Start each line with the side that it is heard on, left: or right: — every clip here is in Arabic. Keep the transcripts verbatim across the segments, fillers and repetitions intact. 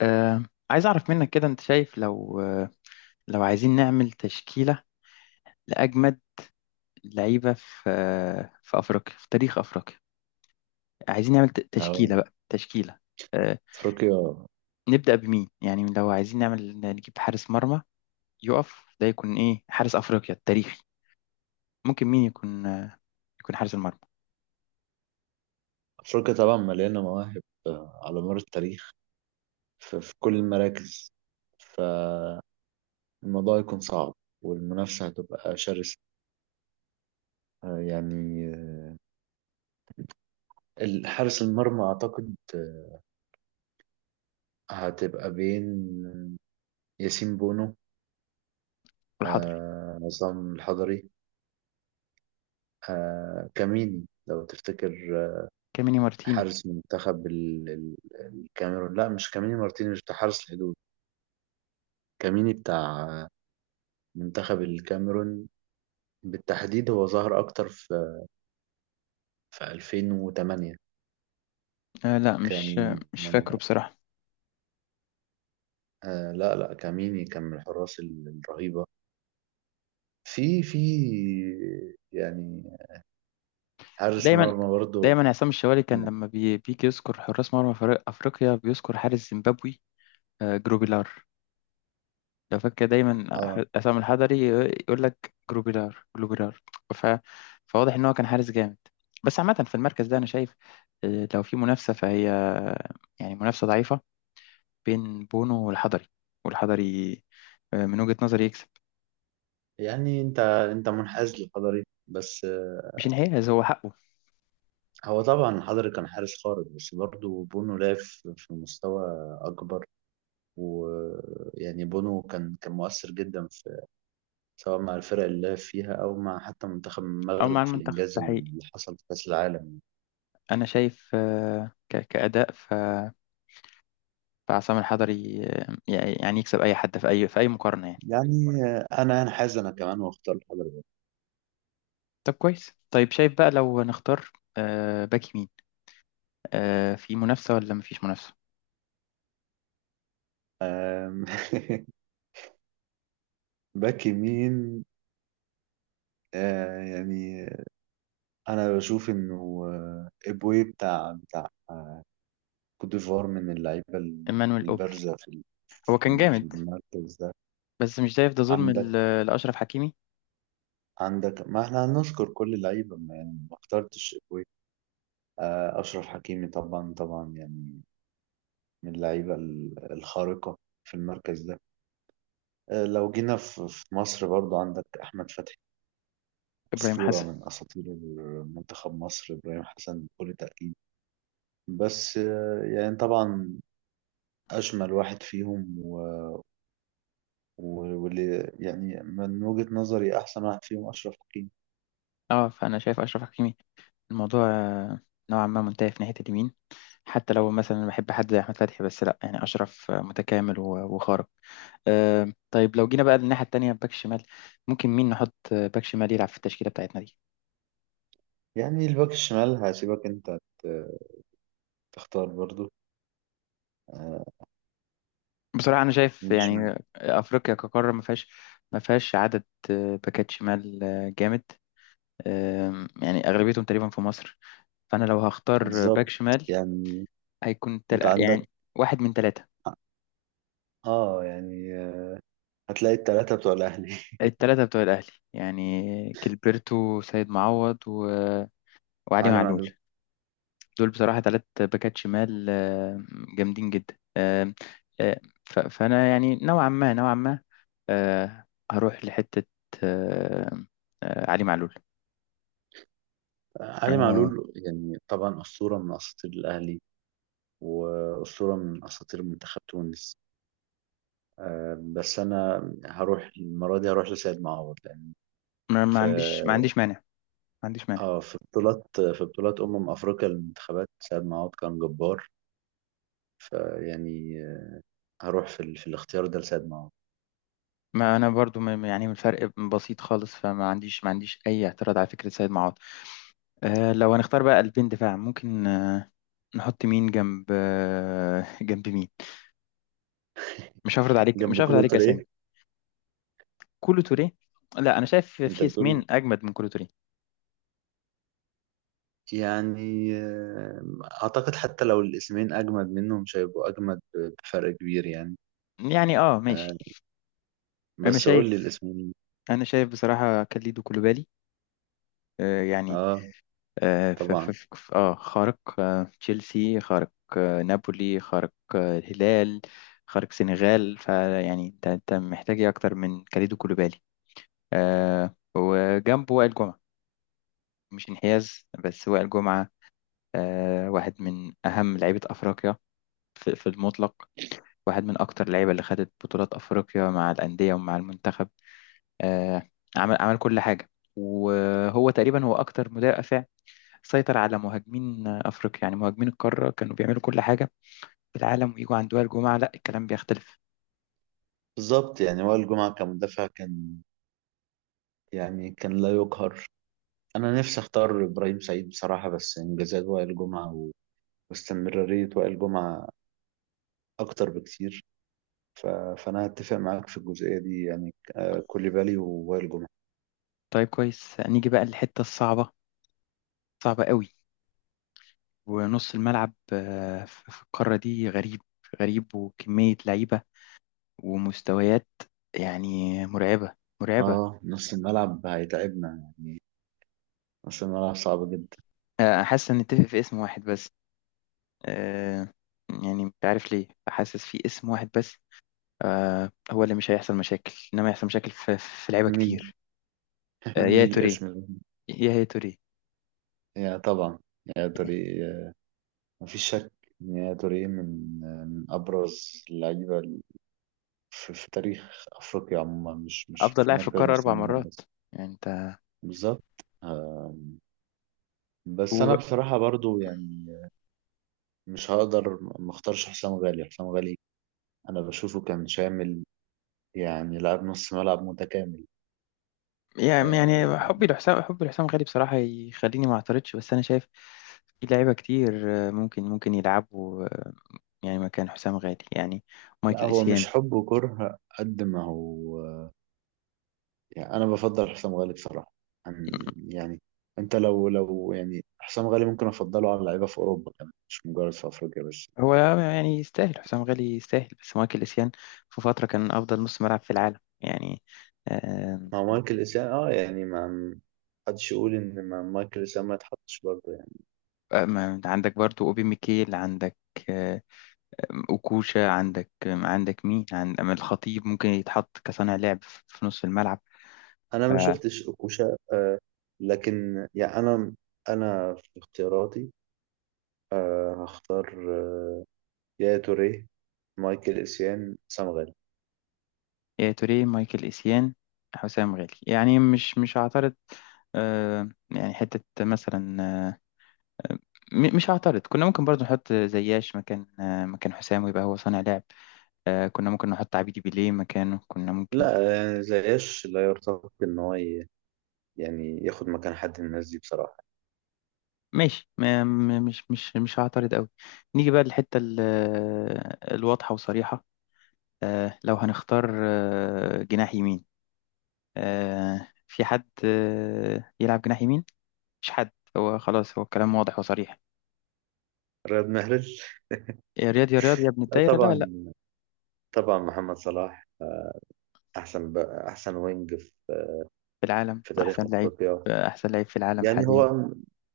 left: آه، عايز أعرف منك كده، أنت شايف لو آه، لو عايزين نعمل تشكيلة لأجمد لعيبة في آه، في أفريقيا، في تاريخ أفريقيا. عايزين نعمل ت-
right: اه،
left: تشكيلة، بقى تشكيلة. آه،
right: افريقيا
left: نبدأ بمين؟ يعني لو عايزين نعمل نجيب حارس مرمى يقف، ده يكون إيه؟ حارس أفريقيا التاريخي ممكن مين يكون؟ آه، يكون حارس المرمى.
right: افريقيا طبعا مليانه مواهب، آه، على مر التاريخ، ف- في كل المراكز. فالموضوع يكون صعب، والمنافسه هتبقى شرسه. آه، يعني آه، ال- حارس المرمى اعتقد آه، هتبقى بين ياسين بونو،
left: والحضري.
right: آه، عصام الحضري، آه، كاميني لو تفتكر، آه،
left: كاميني مارتيني.
right: حارس منتخب ال- ال- الكاميرون. لا، مش كاميني مارتينيز بتاع حارس الحدود. كاميني بتاع آه، منتخب الكاميرون بالتحديد. هو ظهر أكتر في في ألفين وثمانية.
left: آه لا، مش آه،
right: كان.
left: مش فاكره بصراحة.
right: آه لا لا، كاميني كان من الحراس ال- الرهيبة في في يعني حارس
left: دايما،
right: مرمى برضه.
left: دايما عصام الشوالي كان لما بي- بيجي يذكر حراس مرمى فريق أفريقيا بيذكر حارس زيمبابوي، آه، جروبيلار. لو فاكر، دايما
right: اه،
left: ح- عصام الحضري يقول لك: جروبيلار، جروبيلار. ف... فواضح ان هو كان حارس جامد. بس عامة، في المركز ده انا شايف آه، لو في منافسة فهي آه، يعني منافسة ضعيفة بين بونو والحضري. والحضري آه، من وجهة نظري يكسب.
right: يعني انت انت منحاز للحضري بس، آه،
left: مش انحياز، هو حقه.
right: هو طبعا الحضري كان حارس خارق، بس برضه بونو لعب في في مستوى أكبر. ويعني بونو كان كان مؤثر جدا في، سواء مع الفرق اللي لعب فيها أو مع حتى منتخب
left: او
right: المغرب
left: مع
right: في
left: المنتخب
right: الإنجاز
left: ده حقيقي.
right: اللي حصل في كأس العالم.
left: انا شايف آه، ك... كأداء، ف... فعصام الحضري آه، يعني يكسب اي حد في اي، في اي مقارنة يعني.
right: يعني انا هنحاز انا كمان واختار حضرتك.
left: طب كويس. طيب شايف بقى لو نختار باك يمين، آه في منافسة ولا مفيش منافسة؟
right: أم، باك يمين. آه، يعني انا بشوف انه آه، ابوي بتاع بتاع كوت ديفوار من اللعيبه ال-
left: إيمانويل أوبي.
right: البارزه في ال-
left: هو
right: في
left: كان
right: ال- في
left: جامد،
right: المركز ده.
left: بس مش شايف ده ظلم
right: عندك
left: ل- لأشرف حكيمي؟
right: عندك ما احنا هنذكر كل اللعيبه. ما يعني ما اخترتش ابوي. آه، اشرف حكيمي طبعا طبعا، يعني من اللعيبه ال- الخارقه في المركز ده. آه، لو جينا في في مصر، برضو عندك احمد فتحي،
left: إبراهيم
right: أسطورة
left: حسن.
right: من أساطير منتخب مصر، إبراهيم حسن بكل تأكيد. بس آه، يعني طبعا أجمل واحد فيهم و- و- واللي يعني من وجهة نظري أحسن واحد فيهم أشرف حكيمي.
left: اه، فأنا شايف أشرف حكيمي، الموضوع آه، نوعا ما منتهي في ناحية اليمين. حتى لو مثلا بحب حد زي أحمد فتحي، بس لأ. يعني أشرف آه، متكامل و- وخارق. آه طيب، لو جينا بقى للناحية التانية، باك شمال، ممكن مين نحط آه، باك شمال يلعب في التشكيلة بتاعتنا دي؟
right: يعني الباك الشمال هسيبك أنت ت- تختار برضو. آه،
left: بصراحة أنا شايف
right: مش م-
left: يعني أفريقيا كقارة ما فيهاش. ما فيهاش عدد آه، باكات شمال آه، جامد. آم، يعني أغلبيتهم تقريبا في مصر. فانا لو هختار باك
right: بالظبط.
left: شمال
right: يعني
left: هيكون تل...
right: أنت عندك.
left: يعني واحد من ثلاثه.
right: آه يعني آه، هتلاقي التلاتة بتوع الأهلي.
left: الثلاثه بتوع الاهلي، يعني جilberto، سيد معوض و... وعلي
right: علي
left: معلول.
right: معلول
left: دول بصراحه ثلاث باكات شمال، آه، جامدين جدا. آه، آه، ف... فانا يعني نوعا ما، نوعا ما آه، هروح لحته. آه، آه، علي معلول.
right: علي
left: آه،
right: معلول يعني طبعا أسطورة من أساطير الأهلي وأسطورة من أساطير منتخب تونس. آه، بس انا هروح المره دي، هروح لسيد معوض، لان
left: ما ما
right: في
left: عنديش، ما عنديش مانع ما عنديش مانع.
right: اه في بطولات في بطولات امم افريقيا للمنتخبات سيد معوض كان جبار. فيعني، آه، هروح في, ال... في الاختيار ده لسيد معوض.
left: ما انا برضو م- يعني من فرق بسيط خالص، فما عنديش ما عنديش اي اعتراض على فكره سيد معوض. آه، لو هنختار بقى قلبين دفاع، ممكن آه، نحط مين جنب؟ آه، جنب مين؟ مش هفرض عليك مش
right: جنب
left: هفرض عليك
right: كلوتر
left: اسامي.
right: ايه؟
left: كولو توريه؟ لا، انا شايف
right: انت
left: في
right: بتقول؟
left: اسمين اجمد من كولو توريه.
right: يعني آه، اعتقد حتى لو الاسمين اجمد منهم مش هيبقوا اجمد بفرق كبير يعني.
left: يعني، اه
right: آه،
left: ماشي. انا
right: بس قول لي
left: شايف
right: الاسمين.
left: انا شايف بصراحه كاليدو كولوبالي. آه، يعني،
right: اه،
left: اه. ف- ف-
right: طبعا.
left: ف- ف- آه، خارق. آه، تشيلسي خارق. آه، نابولي خارق. آه، الهلال خارق، سنغال. فيعني انت انت محتاج ايه اكتر من كاليدو كولوبالي؟ آه، وجنبه وائل جمعه. مش انحياز، بس وائل جمعه آه، واحد من أهم لعيبة أفريقيا في في المطلق. واحد من أكتر اللعيبة اللي خدت بطولات أفريقيا مع الأندية ومع المنتخب. آه، عمل عمل كل حاجة. وهو تقريبا هو أكتر مدافع سيطر على مهاجمين أفريقيا. يعني مهاجمين القارة كانوا بيعملوا كل حاجة في العالم، ويجوا عند وائل جمعة، لا الكلام بيختلف.
right: بالظبط. يعني وائل جمعة كمدافع كان، يعني كان لا يقهر. انا نفسي اختار ابراهيم سعيد بصراحه، بس انجازات وائل جمعه و- واستمراريه وائل جمعه اكتر بكتير. ف... فانا هتفق معاك في الجزئيه دي، يعني آه، كوليبالي ووائل جمعه.
left: طيب كويس. نيجي بقى للحتة الصعبة، صعبة قوي. ونص الملعب آه، في في القارة دي غريب. غريب، وكمية لعيبة ومستويات يعني مرعبة. مرعبة.
right: اه، نص الملعب هيتعبنا. نص الملعب صعب جدا.
left: آه، حاسس ان نتفق في اسم واحد بس. آه، يعني مش عارف ليه حاسس في اسم واحد بس. آه، هو اللي مش هيحصل مشاكل، انما يحصل مشاكل في في لعيبه
right: مين؟
left: كتير. آه، يا
right: مين
left: توريه.
right: الاسم ده؟
left: يا هي توريه.
right: يا، طبعا. يا توري، آه، مفيش شك إن يا توري من آه، من ابرز اللعيبه ال- في... في تاريخ افريقيا عموما، مش مش
left: افضل
right: في
left: لاعب في
right: مركز
left: القاره
right: نص
left: اربع
right: الملعب
left: مرات،
right: بس.
left: يعني انت.
right: بالظبط. بس
left: و...
right: انا بصراحة برضو يعني مش هقدر ما اختارش حسام غالي. حسام غالي انا بشوفه كان شامل، يعني لاعب نص ملعب متكامل.
left: يعني يعني حبي لحسام حبي لحسام غالي بصراحه يخليني ما اعترضش، بس انا شايف في لعيبه كتير آه، ممكن ممكن يلعبوا آه، يعني مكان حسام غالي، يعني
right: لا،
left: مايكل
right: هو مش
left: اسيان.
right: حب وكره قد ما هو، يعني انا بفضل حسام غالي بصراحة عن، يعني انت لو لو يعني حسام غالي ممكن افضله على لعيبة في اوروبا كمان، مش مجرد في افريقيا بس.
left: هو يعني يستاهل، حسام غالي يستاهل، بس مايكل إيسيان في فترة كان أفضل نص ملعب في العالم يعني. آه،
right: مع مايكل اسام اه يعني ما حدش يقول ان ما مايكل اسام ما يتحطش برضه.
left: ما- عندك برضو أوبي ميكيل. عندك آه، أوكوشا. عندك عندك مين؟ عند، أما الخطيب، ممكن يتحط كصانع لعب في نص الملعب.
right: انا
left: ف-
right: ما شفتش اوكوشا. آه لكن يعني انا انا في اختياراتي آه هختار آه يا توريه، مايكل اسيان، سام غالي.
left: يا توريه، مايكل إيسيان، حسام غالي. يعني مش مش هعترض. آه، يعني حتة مثلا، آه، آه، م- مش هعترض. كنا ممكن برضو نحط زياش مكان آه، مكان حسام، ويبقى هو صانع لعب. آه كنا ممكن نحط عبيدي بيليه مكانه، كنا ممكن.
right: لا يعني زياش لا يرتقي ان هو ي- يعني ياخد مكان حد من الناس دي بصراحه.
left: ماشي، ما م- مش مش مش هعترض قوي. نيجي بقى للحتة ال- آه، الواضحة وصريحة. آه لو هنختار آه جناح يمين، آه في حد آه يلعب جناح يمين؟ مش حد، هو خلاص، هو الكلام واضح وصريح.
right: رياض محرز؟
left: يا رياض، يا رياض، يا ابن
right: لا،
left: الدايرة، لا لا.
right: طبعا. طبعا محمد صلاح، احسن بقى احسن وينج في,
left: في العالم،
right: في تاريخ
left: أحسن لعيب.
right: افريقيا.
left: آه، أحسن لعيب في العالم
right: يعني
left: حاليا.
right: هو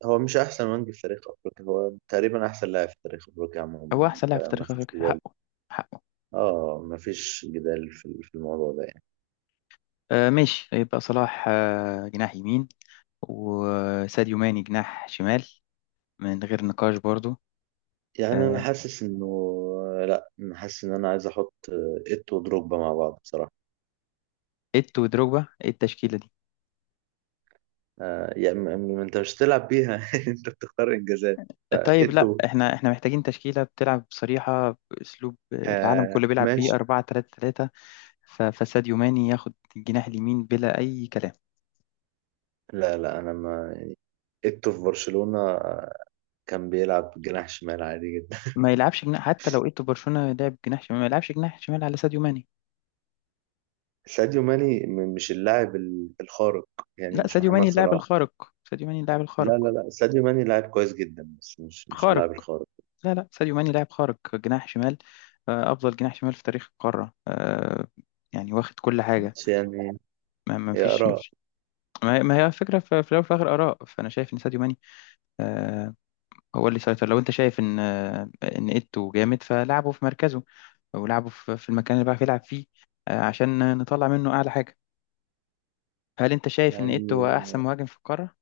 right: هو مش احسن وينج في تاريخ افريقيا، هو تقريبا احسن لاعب في تاريخ افريقيا عموما
left: هو
right: يعني،
left: أحسن لاعب في
right: فما
left: تاريخ
right: فيش
left: أفريقيا،
right: جدال.
left: حقه، حقه.
right: اه، مفيش جدال في في الموضوع ده يعني.
left: آه ماشي، يبقى صلاح آه جناح يمين، وساديو ماني جناح شمال، من غير نقاش برضو.
right: يعني انا حاسس انه، لا، انا حاسس ان انا عايز احط ات ودروجبا مع بعض بصراحه.
left: ايتو ودروجبا؟ ايه التشكيلة دي؟
right: آه يعني م- م- انت مش هتلعب بيها. انت بتختار انجازات.
left: طيب لا،
right: اتو،
left: احنا احنا محتاجين تشكيلة بتلعب بصريحة، باسلوب العالم
right: آه
left: كله بيلعب بيه،
right: ماشي.
left: أربعة ثلاثة ثلاثة. فساديو ماني ياخد الجناح اليمين بلا اي كلام.
right: لا لا، انا ما اتو في برشلونه آه، كان بيلعب جناح شمال عادي جدا.
left: ما يلعبش جناح. حتى لو ايتو برشلونة لعب جناح شمال، ما يلعبش جناح شمال على ساديو ماني.
right: ساديو ماني م- مش اللاعب ال- الخارق، يعني
left: لا،
right: مش
left: ساديو
right: محمد
left: ماني اللاعب
right: صلاح.
left: الخارق. ساديو ماني اللاعب
right: لا لا
left: الخارق.
right: لا، ساديو ماني لاعب كويس جدا، بس مش مش
left: خارق.
right: اللاعب الخارق.
left: لا لا، ساديو ماني لاعب خارق جناح شمال. آه، افضل جناح شمال في تاريخ القارة. آه، يعني واخد كل حاجة.
right: ماشي، يعني
left: ما ما
right: يا
left: فيش.
right: اراء.
left: ما هي ما هي الفكرة في في الأول وفي الآخر، آراء، فأنا شايف إن ساديو ماني آه هو اللي سيطر. لو أنت شايف إن آه إن إيتو جامد فلعبه في مركزه، أو لعبه في في المكان اللي بيعرف يلعب فيه، آه عشان نطلع منه أعلى حاجة. هل أنت شايف إن
right: يعني
left: إيتو هو أحسن مهاجم في القارة؟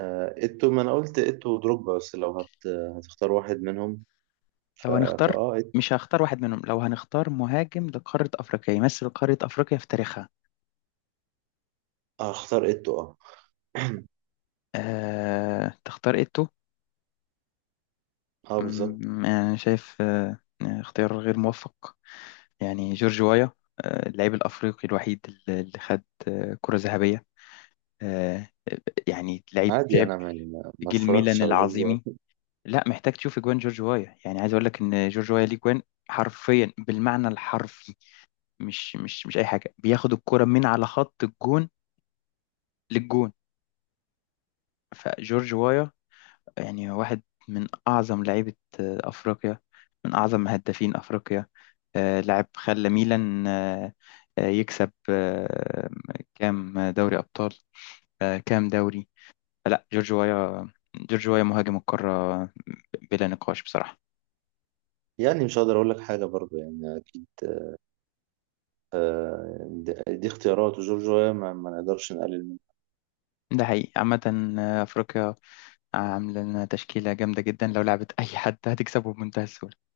right: آه، إيتو، ما أنا قلت إيتو ودروجبا. بس لو هت... هتختار واحد منهم، ف...
left: لو هنختار،
right: فأه إيتو.
left: مش هختار واحد منهم. لو هنختار مهاجم لقارة أفريقيا يمثل قارة أفريقيا في تاريخها؟
right: هختار إيتو، أه.
left: آه تختار إيتو؟
right: أه، بالظبط.
left: مم، يعني أنا شايف آه آه، اختيار غير موفق. يعني جورج وايا آه، اللاعب الأفريقي الوحيد اللي اللي خد آه، كرة ذهبية. آه، يعني لعيب،
right: عادي،
left: لعب
right: أنا ما,
left: في
right: ما
left: جيل ميلان
right: اتفرجتش على جورج
left: العظيمي.
right: وقت.
left: لا، محتاج تشوف اجوان جورج وايا. يعني عايز اقول لك ان جورج وايا ليه جوان. حرفيا، بالمعنى الحرفي. مش مش مش اي حاجه، بياخد الكرة من على خط الجون للجون. فجورج وايا يعني واحد من أعظم لعيبة آه، أفريقيا، من أعظم هدافين أفريقيا. آه، لاعب خلى ميلان آه، آه، يكسب آه، كام دوري أبطال، آه، كام دوري. لا، جورج وايا. جورج وايا مهاجم القارة، بلا نقاش، بصراحة.
right: يعني مش هقدر أقول لك حاجة برضه، يعني أكيد. آه، دي, دي اختيارات، وجورج ويا ما... ما نقدرش نقلل.
left: ده حقيقي. عامة آه، أفريقيا عاملة لنا تشكيلة جامدة جدا، لو لعبت أي حد هتكسبه بمنتهى السهولة.